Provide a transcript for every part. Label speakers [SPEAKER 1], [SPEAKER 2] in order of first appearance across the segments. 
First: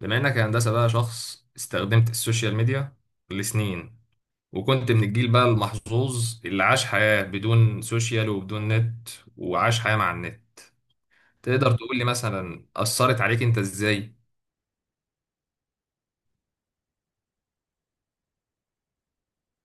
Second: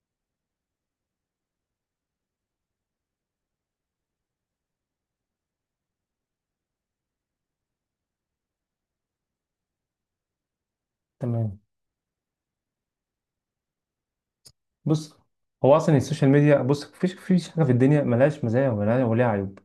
[SPEAKER 1] بما انك يا هندسه بقى شخص استخدمت السوشيال ميديا لسنين، وكنت من الجيل بقى المحظوظ اللي عاش حياه بدون سوشيال وبدون نت، وعاش حياه مع النت.
[SPEAKER 2] تمام.
[SPEAKER 1] تقدر تقول لي مثلا اثرت عليك انت ازاي؟
[SPEAKER 2] بص، هو اصلا السوشيال ميديا، بص، مفيش حاجه في الدنيا ملهاش مزايا، وملهاش وليها عيوب.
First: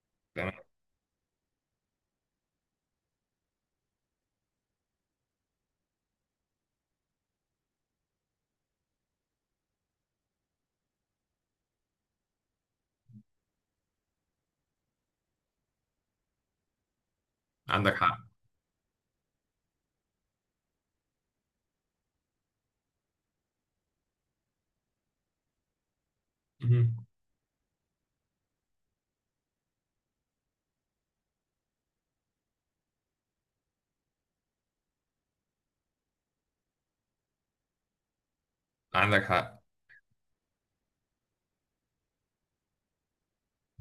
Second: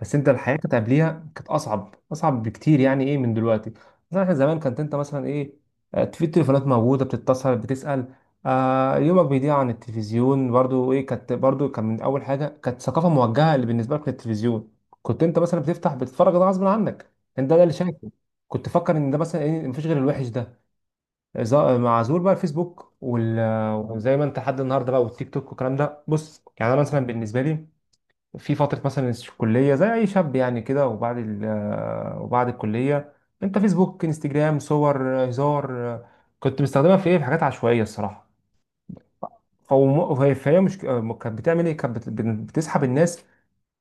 [SPEAKER 2] بس انت
[SPEAKER 1] تمام.
[SPEAKER 2] الحياه كانت قبليها، كانت اصعب اصعب بكتير، يعني ايه من دلوقتي. مثلا احنا زمان كانت انت مثلا ايه، في التليفونات موجوده، بتتصل، بتسال، يومك بيضيع عن التلفزيون، برضو ايه كانت، برضو كان من اول حاجه كانت ثقافه موجهه اللي بالنسبه لك للتلفزيون، كنت انت مثلا بتفتح بتتفرج، ده غصب عنك، انت ده اللي
[SPEAKER 1] عندك
[SPEAKER 2] شايفه،
[SPEAKER 1] حق.
[SPEAKER 2] كنت فاكر ان ده مثلا ايه مفيش غير الوحش ده. مع ظهور بقى الفيسبوك وزي ما انت لحد النهارده بقى، والتيك توك والكلام ده، بص يعني انا
[SPEAKER 1] مهم.
[SPEAKER 2] مثلا بالنسبه لي، في فتره مثلا الكليه زي اي شاب يعني كده، وبعد الكليه، انت فيسبوك، انستجرام، صور، هزار، كنت مستخدمها في ايه، في حاجات عشوائيه الصراحه.
[SPEAKER 1] عندك حق.
[SPEAKER 2] فهي مش كانت بتعمل ايه، كانت بتسحب الناس،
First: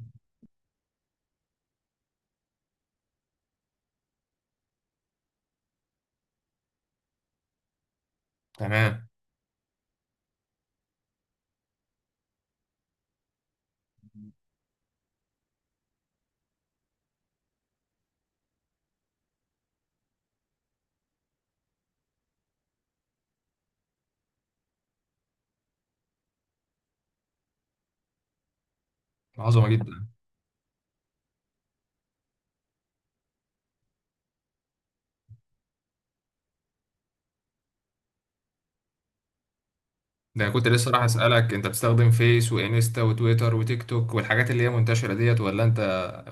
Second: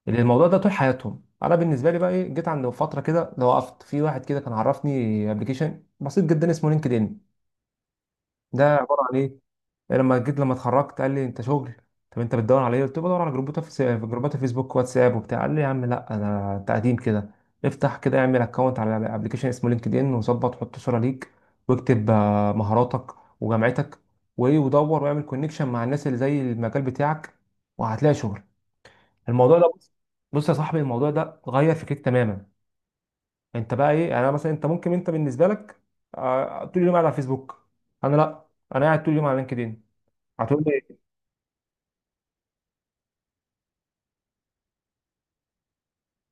[SPEAKER 2] اللي الموضوع ده طول حياتهم. انا بالنسبه لي بقى ايه، جيت عند فتره كده، لو وقفت في واحد كده كان عرفني ابلكيشن بسيط جدا اسمه لينكد ان، ده عباره
[SPEAKER 1] تمام.
[SPEAKER 2] عن ايه. لما جيت، لما اتخرجت، قال لي انت شغل؟ طب انت بتدور على ايه؟ قلت له بدور على جروبات، في جروبات فيسبوك، واتساب، وبتاع. قال لي يا عم لا، انا تقديم كده، افتح كده اعمل اكونت على ابلكيشن اسمه لينكد ان، وظبط، حط صوره ليك، واكتب مهاراتك وجامعتك وايه، ودور واعمل كونكشن مع الناس اللي زي المجال بتاعك، وهتلاقي شغل. الموضوع
[SPEAKER 1] عظمه
[SPEAKER 2] ده، بص،
[SPEAKER 1] جدا.
[SPEAKER 2] بص يا صاحبي، الموضوع ده غير فكرك تماما. انت بقى ايه يعني، انا مثلا، انت ممكن انت بالنسبه لك طول اليوم قاعد على فيسبوك، انا لا، انا قاعد طول اليوم على لينكد ان.
[SPEAKER 1] ده انا
[SPEAKER 2] هتقول
[SPEAKER 1] كنت لسه
[SPEAKER 2] لي
[SPEAKER 1] راح اسالك، انت بتستخدم فيس وانستا وتويتر وتيك توك والحاجات اللي هي منتشره ديت ولا انت؟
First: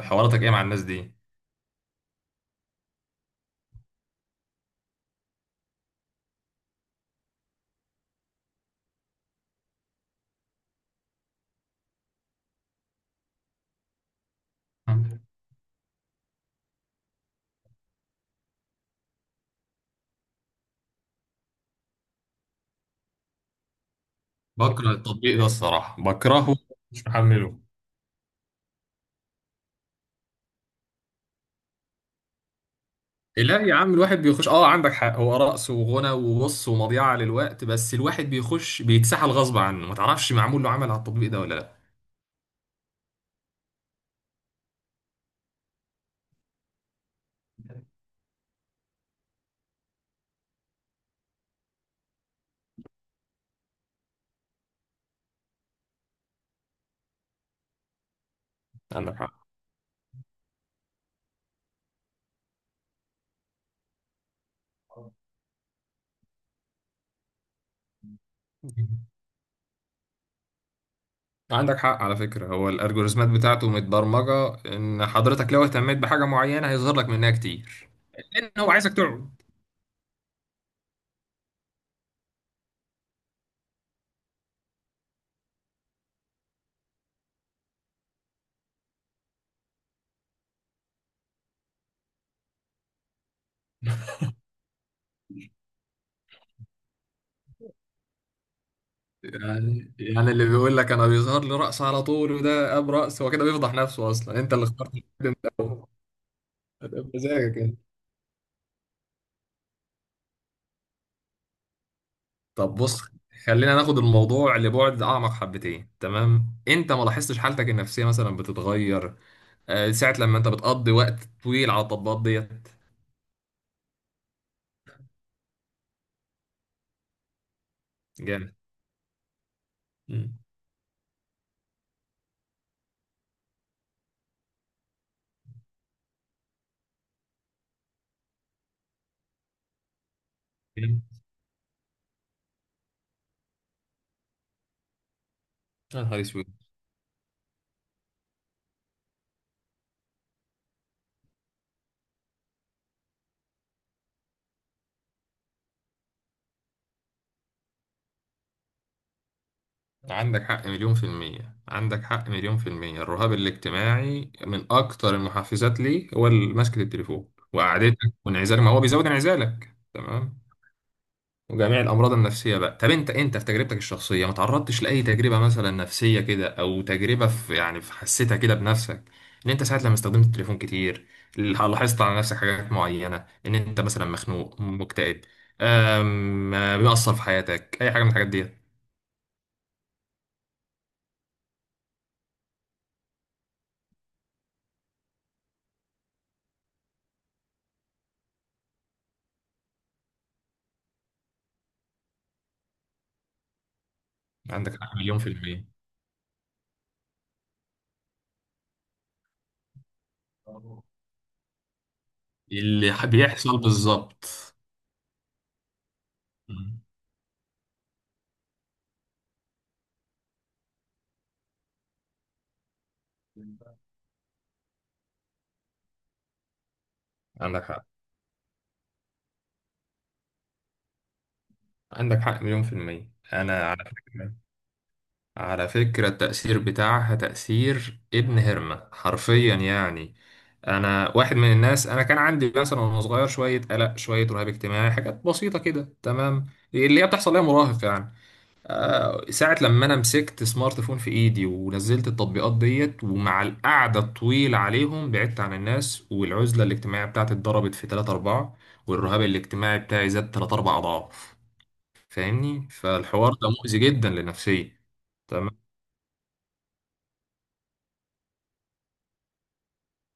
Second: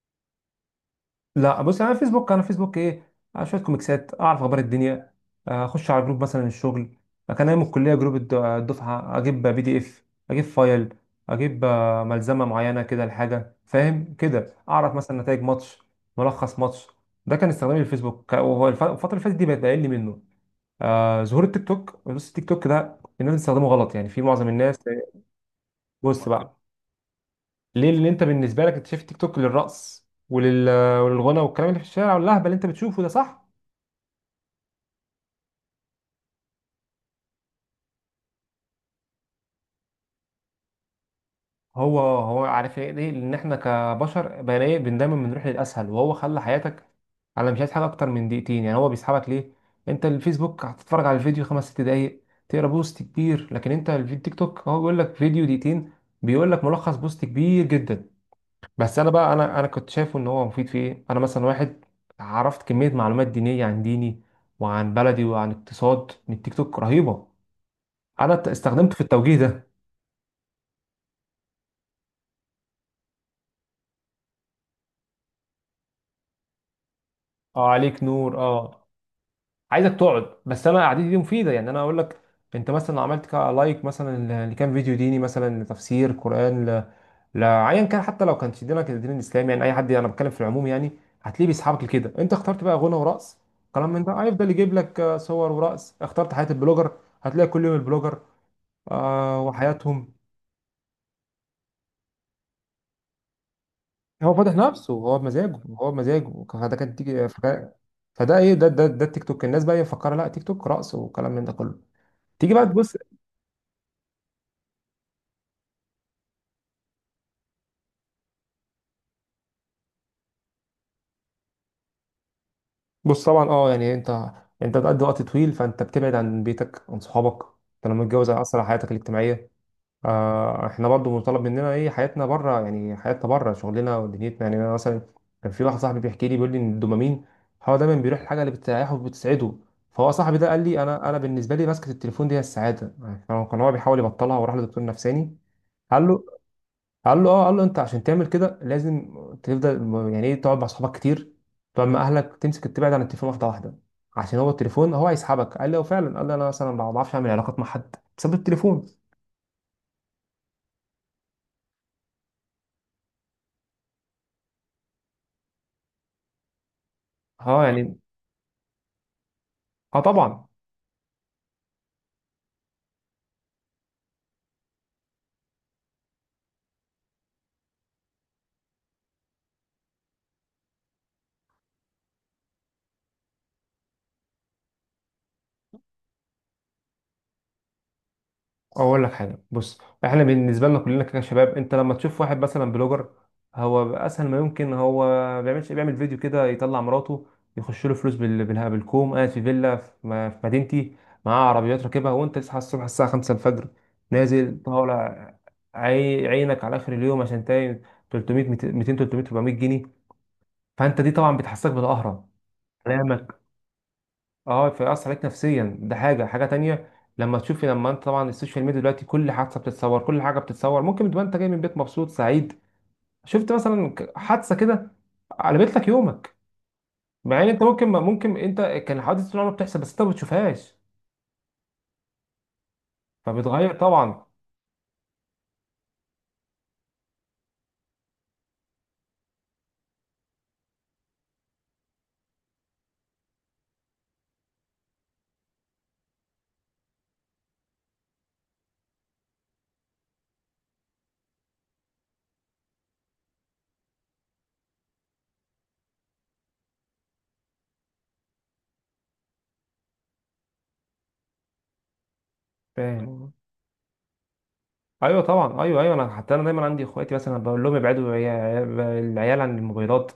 [SPEAKER 1] حواراتك ايه مع الناس دي؟
[SPEAKER 2] لا، بص، انا فيسبوك ايه، شويه كوميكسات، اعرف اخبار الدنيا، اخش على جروب مثلا الشغل، كان ايام الكليه جروب الدفعه، اجيب PDF، اجيب فايل، اجيب ملزمه معينه كده لحاجه، فاهم كده، اعرف مثلا نتائج ماتش، ملخص ماتش. ده كان استخدامي للفيسبوك، وهو الفتره اللي فاتت دي بقت اقل منه. ظهور التيك توك، بص التيك توك ده الناس بتستخدمه غلط، يعني في معظم الناس.
[SPEAKER 1] بكره التطبيق ده الصراحه،
[SPEAKER 2] بص
[SPEAKER 1] بكرهه،
[SPEAKER 2] بقى،
[SPEAKER 1] مش محمله.
[SPEAKER 2] ليه؟ لان انت بالنسبه لك اكتشفت تيك توك للرقص وللغنى والكلام اللي في الشارع واللهبل اللي انت بتشوفه ده، صح؟
[SPEAKER 1] لا يا عم الواحد بيخش، اه عندك حق، هو رقص وغنى وبص ومضيعة للوقت، بس الواحد بيخش بيتسحل غصب عنه. ما تعرفش معمول له عمل على التطبيق ده ولا لا؟
[SPEAKER 2] هو عارف ايه، ليه؟ لان احنا كبشر بقينا ايه، دايما بنروح للاسهل، وهو خلى حياتك، انا مش عايز حاجه اكتر من دقيقتين يعني. هو بيسحبك ليه؟ انت الفيسبوك هتتفرج على الفيديو خمس ست دقايق، تقرا بوست كبير، لكن انت الفيديو تيك توك هو بيقول لك فيديو دقيقتين، بيقول لك ملخص بوست كبير جدا. بس انا
[SPEAKER 1] عندك
[SPEAKER 2] بقى،
[SPEAKER 1] حق.
[SPEAKER 2] انا كنت شايفه ان هو مفيد في ايه. انا مثلا واحد، عرفت كميه معلومات دينيه عن ديني وعن بلدي وعن اقتصاد من التيك توك رهيبه، انا استخدمته في التوجيه ده.
[SPEAKER 1] عندك حق، على فكرة هو الالجوريزمات بتاعته متبرمجة ان حضرتك لو اهتميت بحاجة معينة هيظهر لك منها
[SPEAKER 2] اه
[SPEAKER 1] كتير،
[SPEAKER 2] عليك نور
[SPEAKER 1] لان هو
[SPEAKER 2] اه،
[SPEAKER 1] عايزك تقعد.
[SPEAKER 2] عايزك تقعد، بس انا قعدتي دي مفيده يعني، انا اقول لك، انت مثلا لو عملت لايك مثلا لكام فيديو ديني، مثلا لتفسير قران لايا كان، حتى لو كان دينك الدين الاسلامي يعني، اي حد، انا بتكلم في العموم يعني، هتلاقيه بيسحبك لكده. انت اخترت بقى غنى ورقص كلام من ده، هيفضل يجيب لك صور ورقص. اخترت حياه البلوجر، هتلاقي كل يوم البلوجر
[SPEAKER 1] يعني
[SPEAKER 2] وحياتهم.
[SPEAKER 1] يعني اللي بيقول لك انا بيظهر لي رقص على طول وده اب رقص، هو كده بيفضح نفسه،
[SPEAKER 2] هو
[SPEAKER 1] اصلا
[SPEAKER 2] فاتح
[SPEAKER 1] انت اللي اخترت
[SPEAKER 2] نفسه،
[SPEAKER 1] في
[SPEAKER 2] هو بمزاجه،
[SPEAKER 1] الأول.
[SPEAKER 2] هو بمزاجه، فده كان تيجي فده.
[SPEAKER 1] بمزاجك.
[SPEAKER 2] فده ايه، ده التيك توك، الناس بقى مفكره لا، تيك توك رقص وكلام من ده كله. تيجي بقى
[SPEAKER 1] طب
[SPEAKER 2] تبص.
[SPEAKER 1] بص، خلينا ناخد الموضوع لبعد اعمق حبتين. تمام، انت ما لاحظتش حالتك النفسيه مثلا بتتغير ساعه لما انت بتقضي وقت طويل على التطبيقات ديت؟
[SPEAKER 2] بص طبعا اه يعني، انت بتقضي وقت طويل، فانت بتبعد عن بيتك، عن صحابك، انت لما تتجوز
[SPEAKER 1] جامد.
[SPEAKER 2] هيأثر على حياتك الاجتماعيه.
[SPEAKER 1] مم.
[SPEAKER 2] احنا برضو مطالب مننا ايه، حياتنا بره يعني، حياتنا بره شغلنا ودنيتنا يعني. انا مثلا كان في واحد صاحبي بيحكي لي، بيقول لي ان الدوبامين هو دايما بيروح الحاجه اللي بتريحه وبتسعده. فهو صاحبي ده قال لي، انا
[SPEAKER 1] جامد.
[SPEAKER 2] بالنسبه لي ماسكه التليفون دي هي السعاده يعني، كان هو بيحاول يبطلها وراح لدكتور نفساني،
[SPEAKER 1] يا
[SPEAKER 2] قال
[SPEAKER 1] نهار
[SPEAKER 2] له
[SPEAKER 1] اسود.
[SPEAKER 2] قال له اه، قال له انت عشان تعمل كده لازم تفضل، يعني ايه، تقعد مع اصحابك كتير، تقعد مع اهلك، تمسك، تبعد عن التليفون واحده واحده، عشان هو التليفون هو هيسحبك. قال لي اه فعلا، قال لي انا مثلا ما بعرفش اعمل علاقات مع حد بسبب التليفون.
[SPEAKER 1] عندك حق مليون في المية، عندك حق مليون في المية. الرهاب الاجتماعي من أكتر المحفزات لي، هو ماسكة التليفون
[SPEAKER 2] اه يعني،
[SPEAKER 1] وقعدتك وانعزالك، ما هو بيزود انعزالك.
[SPEAKER 2] اه طبعا.
[SPEAKER 1] تمام، وجميع الامراض النفسيه بقى. طب انت، في تجربتك الشخصيه ما تعرضتش لاي تجربه مثلا نفسيه كده، او تجربه في، يعني في حسيتها كده بنفسك، ان انت ساعه لما استخدمت التليفون كتير لاحظت على نفسك حاجات معينه، ان انت مثلا مخنوق مكتئب؟ أم... بيأثر في حياتك اي حاجه من الحاجات دي؟
[SPEAKER 2] اقول لك حاجه، بص، احنا بالنسبه لنا كلنا كشباب، انت لما تشوف واحد مثلا بلوجر، هو اسهل ما يمكن، هو ما بيعملش، بيعمل فيديو كده يطلع مراته، يخش له فلوس بالها بالكوم، قاعد في فيلا في في مدينتي، معاه عربيات راكبها، وانت تصحى الصبح الساعه 5 الفجر، نازل
[SPEAKER 1] عندك حق مليون
[SPEAKER 2] طالع،
[SPEAKER 1] في المية.
[SPEAKER 2] عينك على اخر اليوم عشان تاين 300 200 300 400 جنيه، فانت دي طبعا بتحسسك بالقهره،
[SPEAKER 1] بيحصل بالظبط.
[SPEAKER 2] اه فيأثر عليك نفسيا. ده حاجة
[SPEAKER 1] مم.
[SPEAKER 2] تانية، لما تشوفي، لما انت طبعا السوشيال ميديا دلوقتي كل حادثة بتتصور، كل حاجة بتتصور، ممكن تبقى انت جاي من بيت مبسوط سعيد، شفت مثلا حادثة كده قلبت لك يومك، مع ان انت
[SPEAKER 1] عندك حق.
[SPEAKER 2] ممكن انت كان الحوادث طول الوقت بتحصل، بس انت ما بتشوفهاش،
[SPEAKER 1] عندك حق مليون في المية. أنا
[SPEAKER 2] فبتغير
[SPEAKER 1] على
[SPEAKER 2] طبعا،
[SPEAKER 1] فكرة، على فكرة التأثير بتاعها تأثير ابن هرمة حرفيا يعني. أنا واحد من الناس، أنا كان عندي مثلا وأنا صغير شوية قلق، شوية رهاب اجتماعي، حاجات بسيطة كده، تمام، اللي هي بتحصل ليا مراهق يعني. ساعة لما أنا مسكت سمارت فون في إيدي ونزلت التطبيقات ديت، ومع القعدة الطويلة عليهم بعدت عن الناس، والعزلة الاجتماعية بتاعتي اتضربت في 3 4، والرهاب الاجتماعي بتاعي زاد 3 4 أضعاف. فاهمني؟
[SPEAKER 2] فاهم؟
[SPEAKER 1] فالحوار ده مؤذي جدا لنفسيتي.
[SPEAKER 2] ايوه
[SPEAKER 1] تمام.
[SPEAKER 2] طبعا، ايوه ايوه، انا حتى انا دايما عندي اخواتي مثلا بقول لهم ابعدوا العيال عن الموبايلات،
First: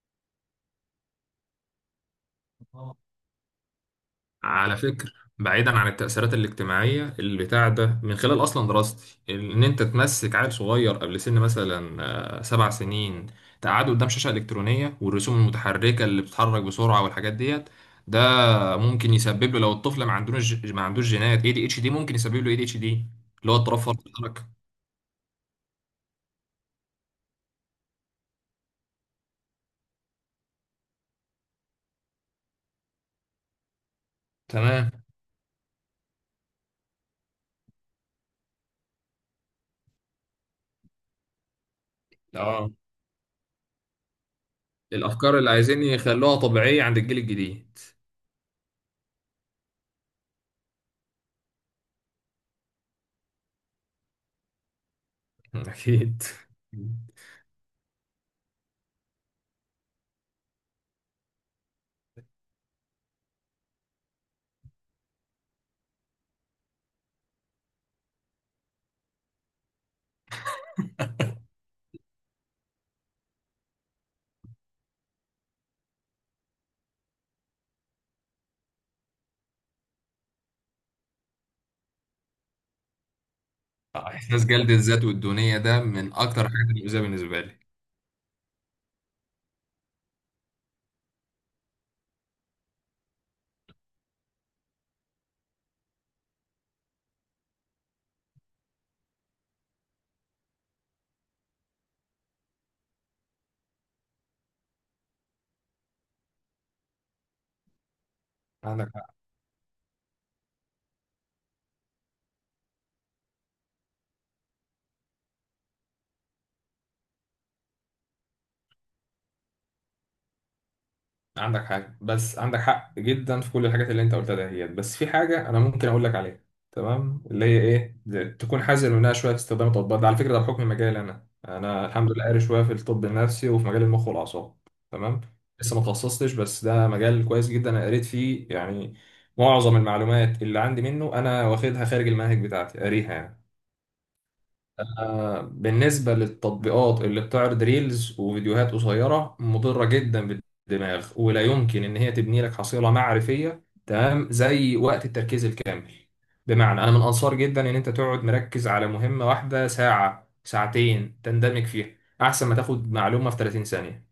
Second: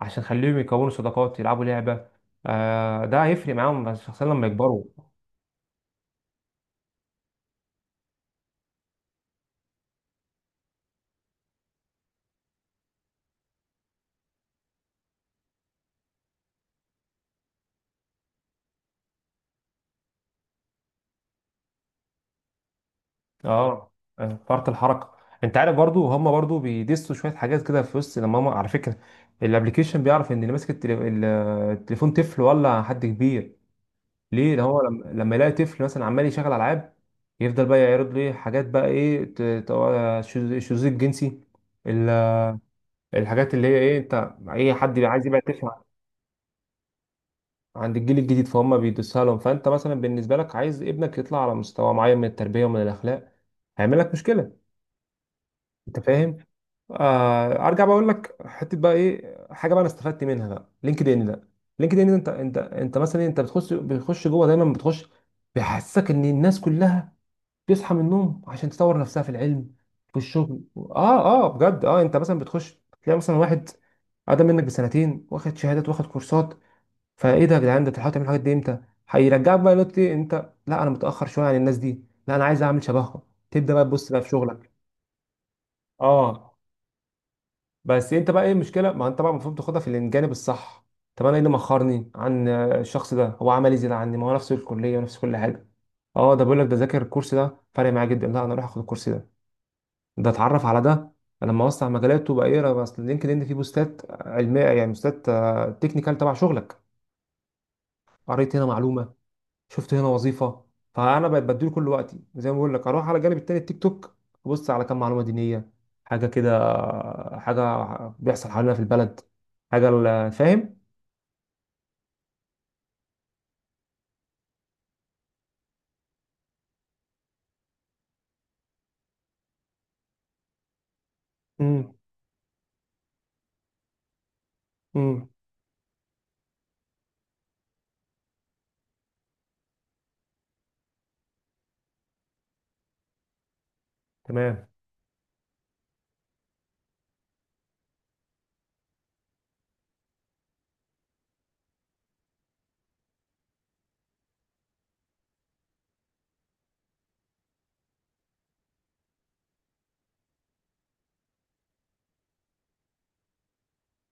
[SPEAKER 2] عشان خليهم يكونوا صداقات، يلعبوا لعبة، ده هيفرق معاهم شخصيا لما
[SPEAKER 1] على
[SPEAKER 2] يكبروا.
[SPEAKER 1] فكرة، بعيدا عن التأثيرات الاجتماعية البتاع ده، من خلال أصلا دراستي، إن أنت تمسك عيل صغير قبل سن مثلا 7 سنين، تقعده قدام شاشة إلكترونية، والرسوم المتحركة اللي بتتحرك بسرعة والحاجات ديت، ده ممكن يسبب له، لو الطفل ما عندوش جينات اي دي اتش دي، ممكن يسبب له اي دي اتش دي، اللي هو اضطراب
[SPEAKER 2] اه،
[SPEAKER 1] فرط الحركة.
[SPEAKER 2] فرط الحركه. انت عارف برضو، هم برضو بيدسوا شويه حاجات كده في وسط، لما هم على فكره الابليكيشن بيعرف ان اللي ماسك التليفون طفل ولا حد كبير، ليه؟ ده هو
[SPEAKER 1] تمام.
[SPEAKER 2] لما يلاقي طفل مثلا عمال يشغل العاب، يفضل بقى يعرض له إيه، حاجات بقى ايه، الشذوذ الجنسي، ال-
[SPEAKER 1] اه،
[SPEAKER 2] الحاجات اللي هي ايه، انت اي حد عايز
[SPEAKER 1] الأفكار
[SPEAKER 2] يبقى
[SPEAKER 1] اللي
[SPEAKER 2] طفل
[SPEAKER 1] عايزين يخلوها طبيعية عند الجيل الجديد.
[SPEAKER 2] عند الجيل الجديد، فهم بيدسها لهم. فانت مثلا بالنسبه لك عايز ابنك يطلع على مستوى معين من التربيه ومن الاخلاق، هيعمل لك مشكله، انت
[SPEAKER 1] أكيد.
[SPEAKER 2] فاهم؟ ارجع بقول لك حته بقى ايه، حاجه بقى انا استفدت منها بقى لينكد ان ده. لينكد ان ده انت، انت مثلا إيه، انت بتخش جوه، دايما بتخش، بيحسسك ان الناس كلها بتصحى من النوم عشان تطور نفسها في العلم، في الشغل، اه اه بجد، اه انت مثلا بتخش تلاقي مثلا واحد اقدم منك بسنتين، واخد شهادات، واخد كورسات، فايه ده يا جدعان، ده انت بتحاول تعمل الحاجات دي امتى؟ هيرجعك بقى نقطه إيه، انت لا، انا متاخر شويه عن الناس دي، لا انا عايز اعمل شبههم، تبدا بقى تبص بقى في
[SPEAKER 1] احساس
[SPEAKER 2] شغلك.
[SPEAKER 1] جلد الذات والدونيه ده من اكتر
[SPEAKER 2] اه،
[SPEAKER 1] الحاجات المؤذيه بالنسبه لي.
[SPEAKER 2] بس انت بقى ايه المشكله؟ ما انت بقى المفروض تاخدها في الجانب الصح. طب انا ايه اللي مأخرني عن الشخص ده؟ هو عمل ايه زياده عني؟ ما هو نفس الكليه ونفس كل حاجه. اه ده بيقول لك ده ذاكر الكورس ده، فرق معاه جدا، لا انا اروح اخد الكورس ده، ده اتعرف على ده، لما اوسع مجالاته بقى ايه. بس لينكد ان فيه بوستات علميه يعني، بوستات تكنيكال تبع شغلك، قريت هنا
[SPEAKER 1] عندك حق.
[SPEAKER 2] معلومه، شفت هنا وظيفه، فانا بقيت بديله كل وقتي، زي ما بقول لك، اروح على الجانب التاني التيك توك، ابص على كام معلومه دينيه، حاجه كده، حاجه بيحصل حوالينا في البلد، حاجه فاهم.
[SPEAKER 1] عندك حاجة، بس عندك حق جدا في كل الحاجات اللي انت قلتها دهيت، بس في حاجة انا ممكن اقول لك عليها، تمام؟ اللي هي تكون حذر منها شوية في استخدام التطبيقات ده. على فكرة، ده بحكم مجالي انا، انا
[SPEAKER 2] امم.
[SPEAKER 1] الحمد لله قاري شوية في الطب النفسي وفي مجال المخ والاعصاب. تمام.
[SPEAKER 2] امم.
[SPEAKER 1] لسه ما تخصصتش، بس ده مجال كويس جدا انا قريت فيه يعني. معظم المعلومات اللي عندي منه انا واخدها خارج المنهج بتاعتي، قاريها يعني.
[SPEAKER 2] تمام.
[SPEAKER 1] بالنسبة للتطبيقات اللي بتعرض ريلز وفيديوهات قصيرة، مضرة جدا بالدماغ، ولا يمكن إن هي تبني لك حصيلة معرفية تمام زي وقت التركيز الكامل. بمعنى، أنا من أنصار جدا إن أنت تقعد مركز على مهمة واحدة ساعة ساعتين تندمج فيها، أحسن ما تاخد معلومة في 30 ثانية.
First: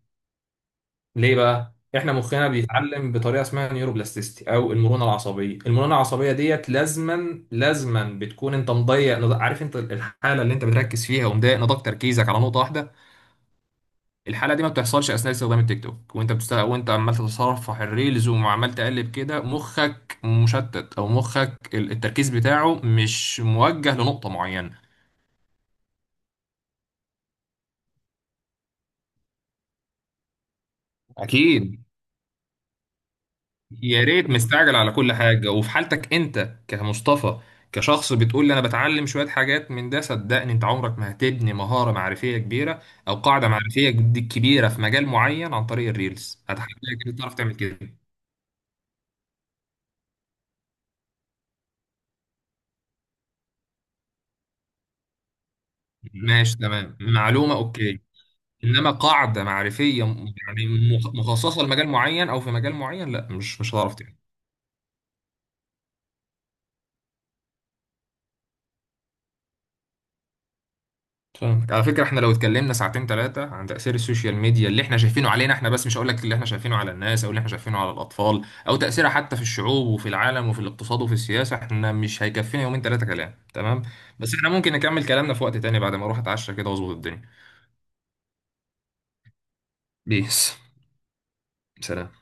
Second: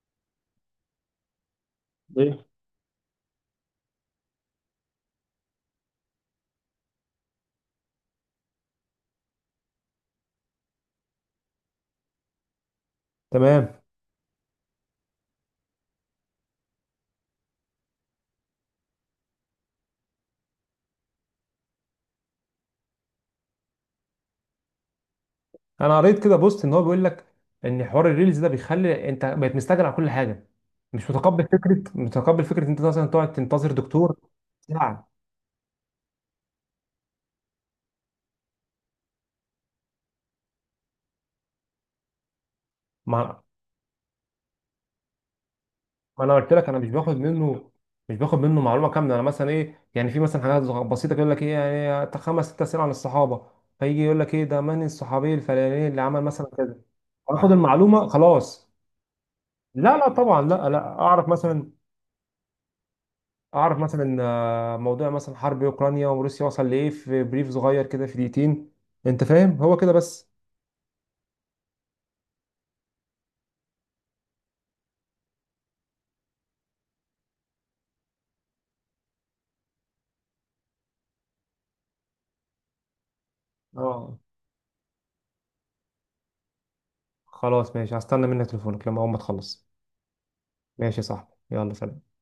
[SPEAKER 1] ليه بقى؟ احنا
[SPEAKER 2] ايه،
[SPEAKER 1] مخنا بيتعلم بطريقه اسمها نيوروبلاستيستي او المرونه العصبيه. المرونه العصبيه ديت لازما بتكون انت مضيق عارف، انت الحاله اللي انت بتركز فيها ومضايق نضاق تركيزك على نقطه واحده.
[SPEAKER 2] تمام.
[SPEAKER 1] الحاله دي ما بتحصلش اثناء استخدام التيك توك، وانت عمال تتصفح الريلز وعمال تقلب كده، مخك مشتت، او مخك التركيز بتاعه مش موجه لنقطه معينه.
[SPEAKER 2] انا قريت كده بوست ان هو بيقول لك ان حوار الريلز ده بيخلي انت بقيت مستعجل على كل حاجه، مش متقبل فكره،
[SPEAKER 1] أكيد.
[SPEAKER 2] متقبل فكره إن انت مثلا تقعد تنتظر
[SPEAKER 1] يا
[SPEAKER 2] دكتور
[SPEAKER 1] ريت مستعجل على
[SPEAKER 2] ساعه.
[SPEAKER 1] كل حاجة. وفي حالتك انت كمصطفى، كشخص بتقول لي انا بتعلم شوية حاجات من ده، صدقني انت عمرك ما هتبني مهارة معرفية كبيرة، او
[SPEAKER 2] ما
[SPEAKER 1] قاعدة معرفية كبيرة في مجال معين عن طريق
[SPEAKER 2] ما انا
[SPEAKER 1] الريلز.
[SPEAKER 2] قلت لك
[SPEAKER 1] هتحتاج
[SPEAKER 2] انا مش باخد
[SPEAKER 1] انت تعرف تعمل
[SPEAKER 2] منه،
[SPEAKER 1] كده.
[SPEAKER 2] مش باخد منه معلومه كامله، انا مثلا ايه يعني، في مثلا حاجات بسيطه كده، يقول لك ايه يعني، تا خمس ست اسئله عن الصحابه، فيجي يقول لك ايه ده، من الصحابي الفلاني اللي عمل مثلا
[SPEAKER 1] ماشي،
[SPEAKER 2] كذا،
[SPEAKER 1] تمام،
[SPEAKER 2] اخد صح
[SPEAKER 1] معلومة، اوكي.
[SPEAKER 2] المعلومه خلاص.
[SPEAKER 1] انما قاعدة
[SPEAKER 2] لا
[SPEAKER 1] معرفية
[SPEAKER 2] لا طبعا،
[SPEAKER 1] يعني
[SPEAKER 2] لا لا، اعرف
[SPEAKER 1] مخصصة
[SPEAKER 2] مثلا
[SPEAKER 1] لمجال معين، او في مجال معين، لا مش
[SPEAKER 2] اعرف
[SPEAKER 1] هتعرف.
[SPEAKER 2] مثلا موضوع مثلا حرب اوكرانيا وروسيا وصل لايه، في بريف صغير كده في دقيقتين، انت فاهم، هو كده بس.
[SPEAKER 1] فاهمك. على فكرة، احنا لو اتكلمنا ساعتين ثلاثة عن تأثير السوشيال ميديا اللي احنا شايفينه علينا احنا بس، مش هقول لك اللي احنا شايفينه على الناس، او اللي احنا شايفينه على الأطفال، او تأثيرها حتى في الشعوب وفي العالم وفي الاقتصاد وفي السياسة، احنا مش هيكفينا يومين ثلاثة كلام، تمام؟
[SPEAKER 2] اه
[SPEAKER 1] بس احنا ممكن نكمل كلامنا في وقت تاني بعد ما اروح اتعشى كده واظبط الدنيا.
[SPEAKER 2] خلاص ماشي، هستنى منك تليفونك لما اول ما تخلص.
[SPEAKER 1] بيس.
[SPEAKER 2] ماشي يا صاحبي، يلا سلام.
[SPEAKER 1] سلام.